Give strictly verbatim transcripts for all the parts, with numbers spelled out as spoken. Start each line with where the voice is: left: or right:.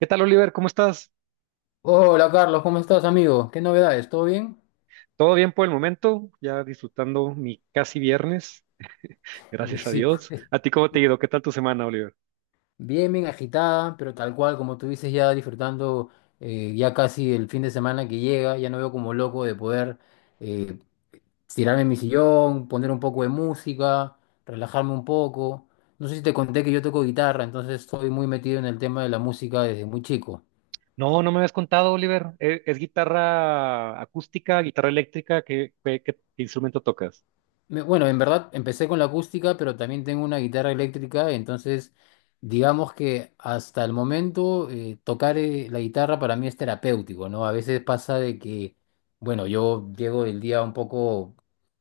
right: ¿Qué tal, Oliver? ¿Cómo estás?
left: Hola Carlos, ¿cómo estás, amigo? ¿Qué novedades? ¿Todo bien?
right: ¿Todo bien por el momento? Ya disfrutando mi casi viernes,
left: Y
right: gracias a
left: sí,
right: Dios.
left: pues
right: ¿A ti cómo te ha ido? ¿Qué tal tu semana, Oliver?
left: bien, bien agitada, pero tal cual, como tú dices, ya disfrutando eh, ya casi el fin de semana que llega, ya no veo como loco de poder eh, tirarme en mi sillón, poner un poco de música, relajarme un poco. No sé si te conté que yo toco guitarra, entonces estoy muy metido en el tema de la música desde muy chico.
right: No, no me habías contado, Oliver. ¿E- ¿Es, guitarra acústica, guitarra eléctrica? ¿Qué, qué- qué instrumento tocas?
left: Me- Bueno, en verdad empecé con la acústica, pero también tengo una guitarra eléctrica, entonces digamos que hasta el momento eh, tocar eh, la guitarra para mí es terapéutico, ¿no? A veces pasa de que, bueno, yo llego del día un poco,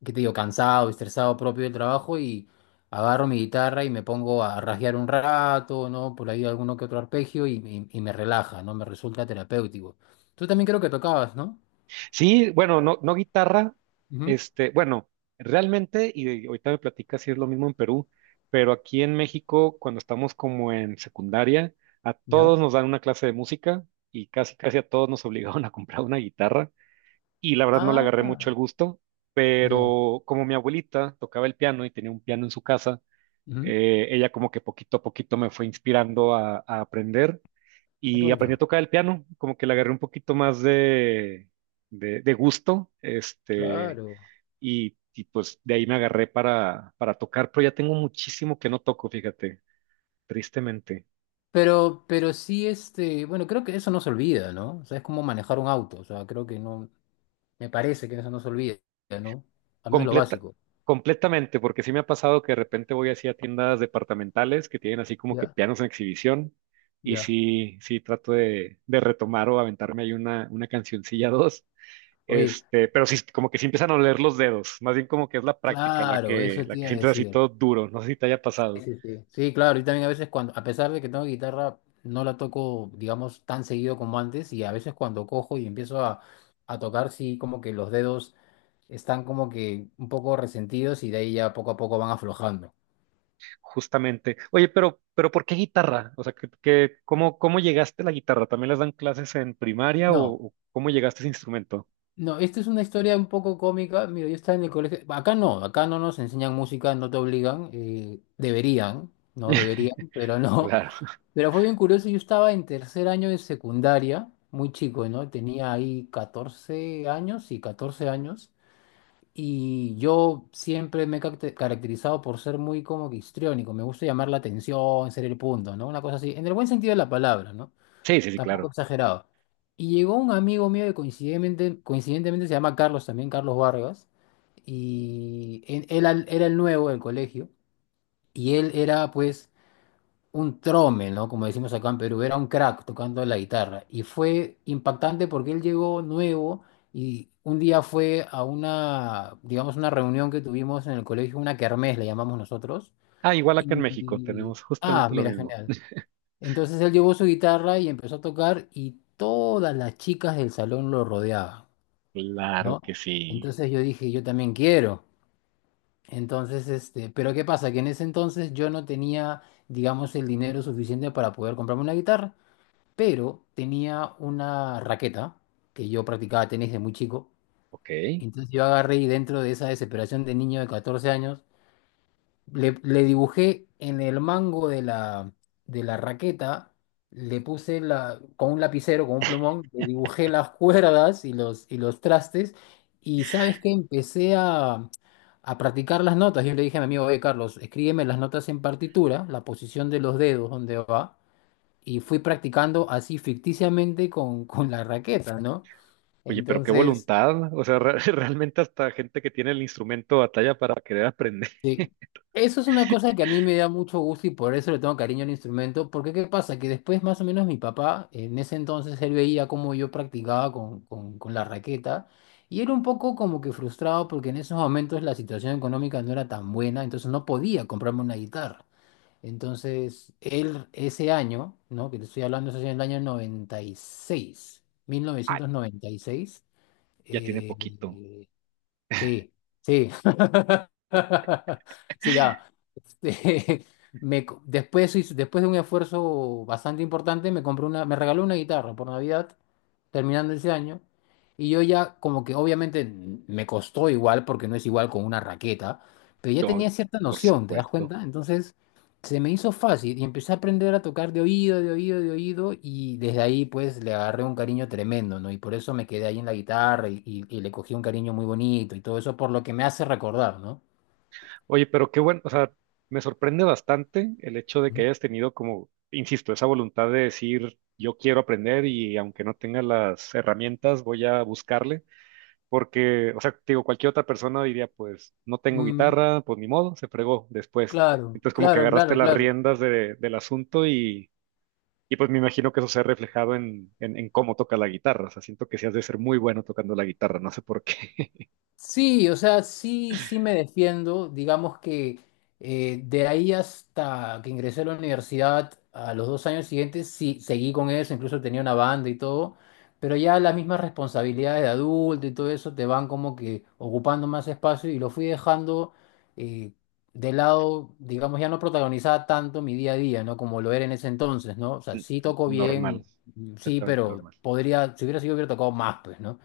left: ¿qué te digo?, cansado, estresado propio del trabajo y agarro mi guitarra y me pongo a rasguear un rato, ¿no? Por ahí alguno que otro arpegio y, y- y me relaja, ¿no? Me resulta terapéutico. Tú también creo que tocabas, ¿no?
right: Sí, bueno, no, no guitarra.
left: Ujú,
right: Este, bueno, realmente, y ahorita me platicas si es lo mismo en Perú, pero aquí en México, cuando estamos como en secundaria, a
left: ya.
right: todos nos dan una clase de música y casi, casi a todos nos obligaron a comprar una guitarra. Y la verdad no le
left: Ah,
right: agarré mucho el gusto,
left: ya.
right: pero como mi abuelita tocaba el piano y tenía un piano en su casa,
left: Ujú.
right: eh, ella como que poquito a poquito me fue inspirando a, a aprender
left: Ah, qué
right: y aprendí a
left: bonito.
right: tocar el piano, como que le agarré un poquito más de, de, de gusto, este,
left: Claro.
right: y, y pues de ahí me agarré para, para tocar, pero ya tengo muchísimo que no toco, fíjate, tristemente.
left: Pero, pero sí, este, bueno, creo que eso no se olvida, ¿no? O sea, es como manejar un auto. O sea, creo que no, me parece que eso no se olvida, ¿no? Al menos lo
right: Completa,
left: básico.
right: completamente, porque sí me ha pasado que de repente voy así a tiendas departamentales que tienen así como que
left: Ya,
right: pianos en exhibición y
left: ya.
right: sí, sí trato de, de retomar o aventarme ahí una, una cancioncilla dos,
left: Oye,
right: este, pero sí, como que sí empiezan a oler los dedos, más bien como que es la práctica la
left: claro,
right: que,
left: eso
right: la
left: te
right: que
left: iba a
right: sientes así
left: decir.
right: todo duro, no sé si te haya pasado,
left: Sí, sí. Sí, claro, y también a veces cuando, a pesar de que tengo guitarra, no la toco, digamos, tan seguido como antes, y a veces cuando cojo y empiezo a, a tocar, sí, como que los dedos están como que un poco resentidos y de ahí ya poco a poco van aflojando.
right: justamente. Oye, pero, pero ¿por qué guitarra? O sea, que, que- ¿cómo, cómo llegaste a la guitarra? ¿También les dan clases en primaria
left: No.
right: o o cómo llegaste a ese instrumento?
left: No, esta es una historia un poco cómica. Mira, yo estaba en el colegio. Acá no, acá no nos enseñan música, no te obligan. Eh, deberían, no deberían, pero no.
right: Claro.
left: Pero fue bien curioso. Yo estaba en tercer año de secundaria, muy chico, ¿no? Tenía ahí catorce años, y catorce años. Y yo siempre me he cacte- caracterizado por ser muy como que histriónico. Me gusta llamar la atención, ser el punto, ¿no? Una cosa así, en el buen sentido de la palabra, ¿no?
right: Sí, sí, sí,
left: Tampoco
right: claro.
left: exagerado. Y llegó un amigo mío que coincidentemente, coincidentemente se llama Carlos también, Carlos Vargas, y en- él, al- era el nuevo del colegio, y él era pues un trome, ¿no? Como decimos acá en Perú, era un crack tocando la guitarra. Y fue impactante porque él llegó nuevo y un día fue a una, digamos, una reunión que tuvimos en el colegio, una kermés le llamamos nosotros.
right: Ah, igual acá en México
left: Y,
right: tenemos
left: ah,
right: justamente lo
left: mira,
right: mismo.
left: genial. Entonces él llevó su guitarra y empezó a tocar y todas las chicas del salón lo rodeaban,
right: Claro que
left: ¿no?
right: sí.
left: Entonces yo dije, yo también quiero. Entonces, este, pero ¿qué pasa? Que en ese entonces yo no tenía, digamos, el dinero suficiente para poder comprarme una guitarra, pero tenía una raqueta que yo practicaba tenis de muy chico.
right: Ok.
left: Entonces yo agarré y dentro de esa desesperación de niño de catorce años, le, le dibujé en el mango de la, de la raqueta, le puse la, con un lapicero, con un plumón, le dibujé las cuerdas y los, y los trastes. Y sabes que empecé a, a practicar las notas. Yo le dije a mi amigo, oye, Carlos, escríbeme las notas en partitura, la posición de los dedos, donde va. Y fui practicando así ficticiamente con, con la raqueta, ¿no?
right: Oye, pero qué
left: Entonces,
right: voluntad. O sea, re- realmente hasta gente que tiene el instrumento batalla para querer aprender.
left: sí. Eso es una cosa que a mí me da mucho gusto y por eso le tengo cariño al instrumento, porque ¿qué pasa? Que después más o menos mi papá, en ese entonces, él veía cómo yo practicaba con, con, con la raqueta y era un poco como que frustrado porque en esos momentos la situación económica no era tan buena, entonces no podía comprarme una guitarra. Entonces, él ese año, ¿no? Que te estoy hablando, eso es en el año noventa y seis,
right: Ah,
left: mil novecientos noventa y seis,
right: ya tiene poquito.
left: eh, sí, sí. Sí, ya. Me co- después, hice- después de un esfuerzo bastante importante, me compré una, me regaló una guitarra por Navidad, terminando ese año, y yo ya como que obviamente n- me costó igual, porque no es igual con una raqueta, pero ya
right: Yo,
left: tenía cierta
right: por
left: noción, ¿te das
right: supuesto.
left: cuenta? Entonces se me hizo fácil y empecé a aprender a tocar de oído, de oído, de oído, y desde ahí pues le agarré un cariño tremendo, ¿no? Y por eso me quedé ahí en la guitarra y, y- y le cogí un cariño muy bonito y todo eso por lo que me hace recordar, ¿no?
right: Oye, pero qué bueno. O sea, me sorprende bastante el hecho de que hayas tenido como, insisto, esa voluntad de decir, yo quiero aprender y aunque no tenga las herramientas, voy a buscarle. Porque, o sea, te digo, cualquier otra persona diría, pues, no tengo
left: Mm.
right: guitarra, pues ni modo, se fregó después.
left: Claro,
right: Entonces, como que
left: claro,
right: agarraste
left: claro,
right: las
left: claro.
right: riendas de- del asunto y, y, pues me imagino que eso se ha reflejado en, en, en cómo toca la guitarra. O sea, siento que sí has de ser muy bueno tocando la guitarra, no sé por qué.
left: Sí, o sea, sí, sí me defiendo. Digamos que eh, de ahí hasta que ingresé a la universidad, a los dos años siguientes, sí, seguí con eso, incluso tenía una banda y todo, pero ya las mismas responsabilidades de adulto y todo eso te van como que ocupando más espacio y lo fui dejando eh, de lado, digamos, ya no protagonizaba tanto mi día a día, ¿no? Como lo era en ese entonces, ¿no? O sea, sí toco
right: Normal,
left: bien, sí,
right: completamente
left: pero
right: normal.
left: podría, si hubiera sido, hubiera tocado más, pues, ¿no?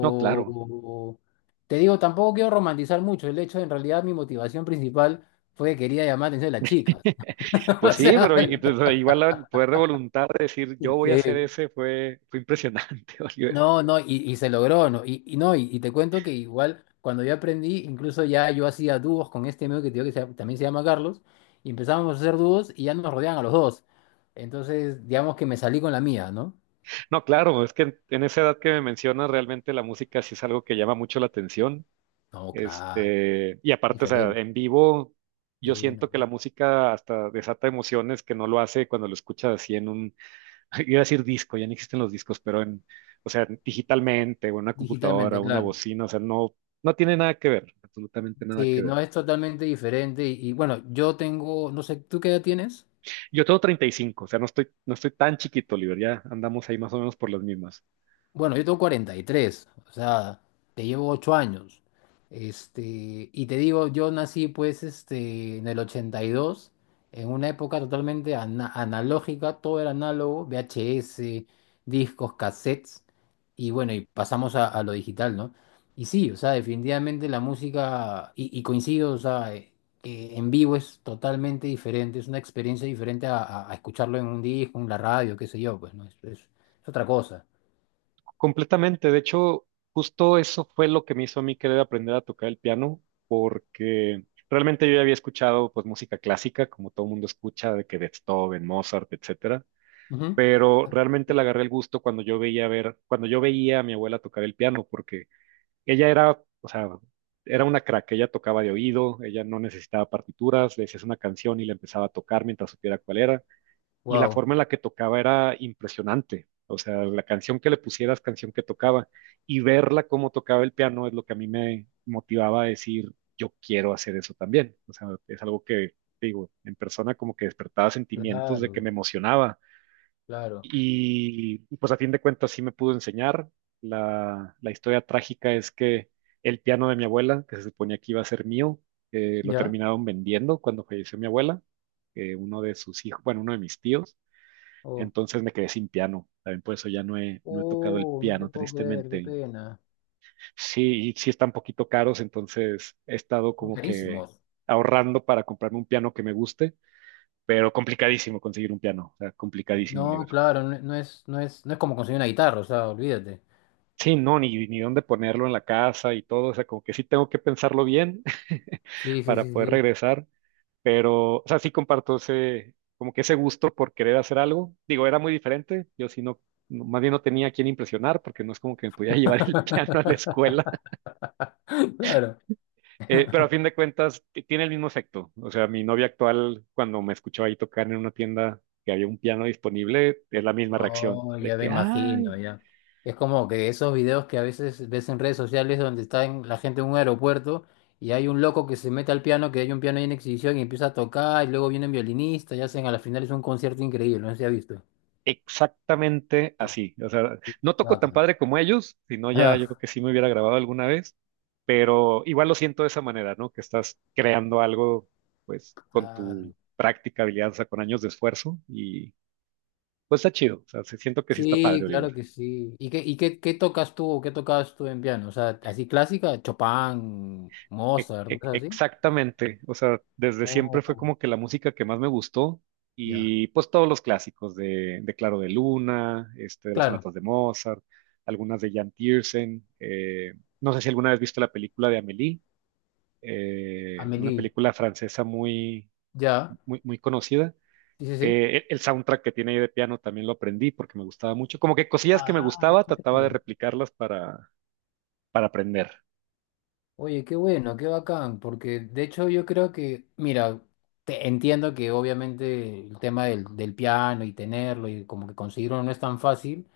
right: No, claro.
left: te digo, tampoco quiero romantizar mucho el hecho en realidad mi motivación principal fue que quería llamar la atención de las chicas.
right: Pues
left: O
right: sí,
left: sea,
right: pero y- y, pues, igual el poder de voluntad de decir yo voy a hacer
left: sí.
right: ese fue, fue impresionante, Oliver.
left: No, no, y, y se logró, ¿no? Y, y no, y, y te cuento que igual cuando yo aprendí, incluso ya yo hacía dúos con este amigo que te digo que se llama- también se llama Carlos, y empezábamos a hacer dúos y ya nos rodeaban a los dos. Entonces, digamos que me salí con la mía, ¿no?
right: No, claro, es que en en esa edad que me mencionas, realmente la música sí es algo que llama mucho la atención.
left: No, claro,
right: Este, y aparte, o sea,
left: diferente.
right: en vivo, yo
left: Sí,
right: siento
left: no.
right: que la música hasta desata emociones que no lo hace cuando lo escuchas así en un, iba a decir disco, ya no existen los discos, pero en, o sea, digitalmente, o en una
left: Digitalmente,
right: computadora, una
left: claro.
right: bocina, o sea, no, no tiene nada que ver, absolutamente nada
left: Sí,
right: que ver.
left: no es totalmente diferente. Y, y bueno, yo tengo, no sé, ¿tú qué edad tienes?
right: Yo tengo treinta y cinco, o sea, no estoy, no estoy tan chiquito, Oliver, ya andamos ahí más o menos por las mismas.
left: Bueno, yo tengo cuarenta y tres, o sea, te llevo ocho años. Este, y te digo, yo nací pues este, en el ochenta y dos en una época totalmente ana- analógica, todo era análogo, V H S, discos, cassettes, y bueno, y pasamos a, a lo digital, ¿no? Y sí, o sea, definitivamente la música, y, y coincido, o sea, eh, que en vivo es totalmente diferente, es una experiencia diferente a, a- a- escucharlo en un disco, en la radio, qué sé yo, pues, ¿no? Es es- es otra cosa.
right: Completamente. De hecho, justo eso fue lo que me hizo a mí querer aprender a tocar el piano, porque realmente yo ya había escuchado pues música clásica, como todo mundo escucha, de que Beethoven, Mozart, etcétera. Pero realmente le agarré el gusto cuando yo veía ver, cuando yo veía a mi abuela tocar el piano, porque ella era, o sea, era una crack, ella tocaba de oído, ella no necesitaba partituras, le decías una canción y la empezaba a tocar mientras supiera cuál era y la
left: Wow,
right: forma en la que tocaba era impresionante. O sea, la canción que le pusieras, canción que tocaba, y verla cómo tocaba el piano es lo que a mí me motivaba a decir, yo quiero hacer eso también. O sea, es algo que, te digo, en persona como que despertaba sentimientos de que
left: claro,
right: me emocionaba.
left: claro.
right: Y y, pues a fin de cuentas sí me pudo enseñar. La, la historia trágica es que el piano de mi abuela, que se suponía que iba a ser mío, eh, lo
left: ¿Ya?
right: terminaron vendiendo cuando falleció mi abuela, eh, uno de sus hijos, bueno, uno de mis tíos,
left: Oh,
right: entonces me quedé sin piano. También por eso ya no he, no he tocado el
left: oh, no te
right: piano,
left: puedo creer, qué
right: tristemente.
left: pena.
right: Sí, y sí están poquito caros, entonces he estado como que
left: Carísimos.
right: ahorrando para comprarme un piano que me guste, pero complicadísimo conseguir un piano, o sea, complicadísimo, Oliver.
left: No, claro, no, no es, no es, no es como conseguir una guitarra, o sea, olvídate.
right: Sí, no, ni, ni dónde ponerlo en la casa y todo, o sea, como que sí tengo que pensarlo bien
left: Sí, sí,
right: para
left: sí,
right: poder
left: sí.
right: regresar. Pero, o sea, sí comparto ese, como que ese gusto por querer hacer algo. Digo, era muy diferente. Yo sí no, no- más bien no tenía a quién impresionar porque no es como que me podía llevar el piano a la escuela.
left: Claro.
right: Eh, pero a fin de cuentas, t- tiene el mismo efecto. O sea, mi novia actual, cuando me escuchó ahí tocar en una tienda que había un piano disponible, es la misma reacción
left: Oh,
right: de
left: ya me
right: que, ay.
left: imagino, ya. Es como que esos videos que a veces ves en redes sociales donde está en- la gente en un aeropuerto y hay un loco que se mete al piano, que hay un piano ahí en exhibición y empieza a tocar y luego vienen violinistas y hacen a la final es un concierto increíble, no sé si has visto.
right: Exactamente
left: Qué,
right: así. O sea,
left: qué-
right: no
left: qué
right: toco tan
left: bacán.
right: padre como ellos, sino ya yo creo que sí me hubiera grabado alguna vez, pero igual lo siento de esa manera, ¿no? Que estás creando algo, pues, con tu
left: Claro.
right: práctica, habilidad, o sea, con años de esfuerzo y pues está chido. O sea, sí siento que sí está
left: Sí,
right: padre, Oliver.
left: claro que sí. ¿Y qué, y qué, qué tocas tú, qué tocabas tú en piano? O sea, así clásica, Chopin,
right: E-
left: Mozart,
right: e-
left: cosas así.
right: Exactamente, o sea, desde siempre fue
left: Oh,
right: como que la música que más me gustó
left: ya.
right: y pues todos los clásicos de, de Claro de Luna, este, de las
left: Claro,
right: sonatas de Mozart, algunas de Jan Tiersen, eh, no sé si alguna vez viste la película de Amélie, eh, una
left: Amélie,
right: película francesa muy,
left: ya.
right: muy, muy conocida.
left: Sí, sí, sí.
right: Eh, e- el soundtrack que tiene ahí de piano también lo aprendí porque me gustaba mucho, como que cosillas que me
left: Ah,
right: gustaba
left: qué
right: trataba de
left: rico.
right: replicarlas para, para aprender.
left: Oye, qué bueno, qué bacán, porque de hecho yo creo que, mira, te- entiendo que obviamente el tema del, del piano y tenerlo y como que conseguirlo no es tan fácil,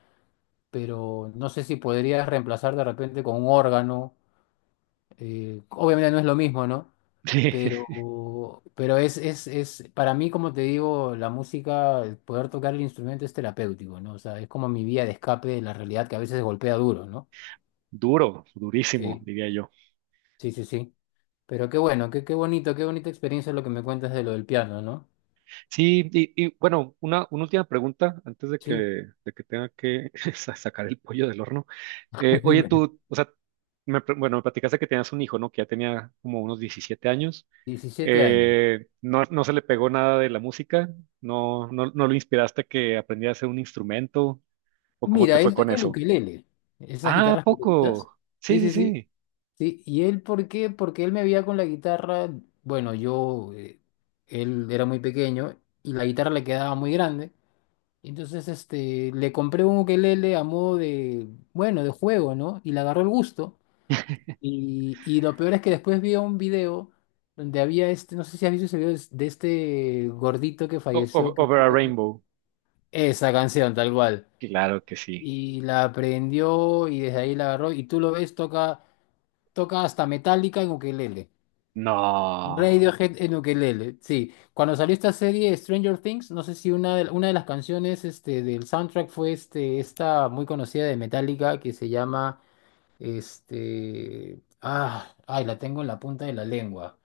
left: pero no sé si podrías reemplazar de repente con un órgano, eh, obviamente no es lo mismo, ¿no?
right: Sí,
left: Pero, pero es, es, es, para mí, como te digo, la música, el poder tocar el instrumento es terapéutico, ¿no? O sea, es como mi vía de escape de la realidad que a veces golpea duro, ¿no?
right: duro, durísimo,
left: Sí,
right: diría yo.
left: sí, sí, sí. Pero qué bueno, qué, qué bonito, qué bonita experiencia lo que me cuentas de lo del piano, ¿no?
right: Sí, y, y, bueno, una, una última pregunta antes de que,
left: Sí,
right: de que tenga que sa- sacar el pollo del horno. Eh, oye,
left: dime.
right: tú, o sea, me, pl- bueno, me platicaste que tenías un hijo, ¿no? Que ya tenía como unos diecisiete años.
left: Diecisiete años.
right: Eh, no, no se le pegó nada de la música, no, no, no lo inspiraste a que aprendiera a hacer un instrumento, o cómo te
left: Mira,
right: fue
left: él
right: con
left: toca el
right: eso.
left: ukelele, esas
right: Ah,
left: guitarras pequeñitas.
right: poco. Sí,
left: Sí,
right: sí,
left: sí, sí.
right: sí.
left: Sí, ¿y él por qué? Porque él me veía con la guitarra, bueno, yo, eh, él era muy pequeño y la guitarra le quedaba muy grande. Entonces, este, le compré un ukelele a modo de, bueno, de juego, ¿no? Y le agarró el gusto. Y, y lo peor es que después vi un video donde había este, no sé si has visto ese video es- de este gordito que
right: O-
left: falleció,
right: o-
left: que
right: Over a
left: creo que...
right: Rainbow.
left: Esa canción, tal cual.
right: Claro que sí.
left: Y la aprendió y desde ahí la agarró. Y tú lo ves, toca, toca hasta Metallica en ukelele.
right: No.
left: Radiohead en ukelele, sí. Cuando salió esta serie Stranger Things, no sé si una de, una de las canciones este, del soundtrack fue este, esta muy conocida de Metallica que se llama... Este... Ah, ay, la tengo en la punta de la lengua.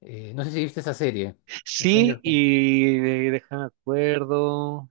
left: Eh, no sé si viste esa serie,
right: Sí,
left: Stranger Things.
right: y de- deja de acuerdo.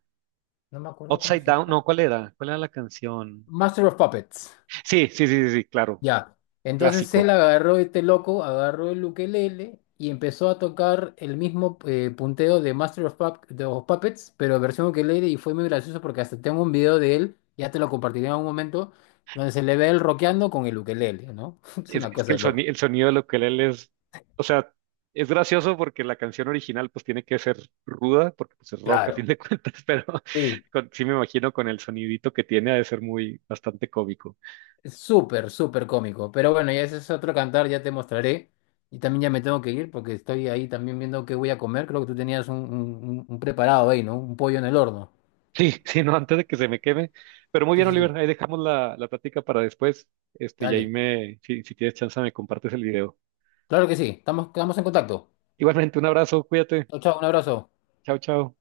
left: No me acuerdo cómo
right: Upside
left: se
right: Down,
left: llama.
right: no, ¿cuál era? ¿Cuál era la canción?
left: Master of Puppets.
right: Sí, sí, sí, sí, sí, claro,
left: Ya. Entonces él
right: clásico.
left: agarró este loco, agarró el ukelele y empezó a tocar el mismo eh, punteo de Master of, Pup- de los Puppets, pero versión ukelele y fue muy gracioso porque hasta tengo un video de él, ya te lo compartiré en algún momento, donde se le ve él rockeando con el ukelele, ¿no? Es
right: Es,
left: una
right: es que
left: cosa
right: el
left: de loco.
right: sonido, el sonido de lo que él es, o sea, es gracioso porque la canción original pues tiene que ser ruda, porque pues es rock a fin
left: Claro.
right: de cuentas, pero
left: Sí.
right: con- sí me imagino con el sonidito que tiene ha de ser muy, bastante cómico.
left: Es súper, súper cómico. Pero bueno, ya ese es otro cantar, ya te mostraré. Y también ya me tengo que ir porque estoy ahí también viendo qué voy a comer. Creo que tú tenías un, un- un- un preparado ahí, ¿no? Un pollo en el horno.
right: Sí, sí, no, antes de que se me queme. Pero muy
left: Sí,
right: bien,
left: sí,
right: Oliver,
left: sí.
right: ahí dejamos la, la plática para después, este, y ahí
left: Dale.
right: me, si, si tienes chance me compartes el video.
left: Claro que sí. Estamos, quedamos en contacto.
right: Igualmente, un abrazo, cuídate,
left: Chao, chao, un abrazo.
right: chao, chao.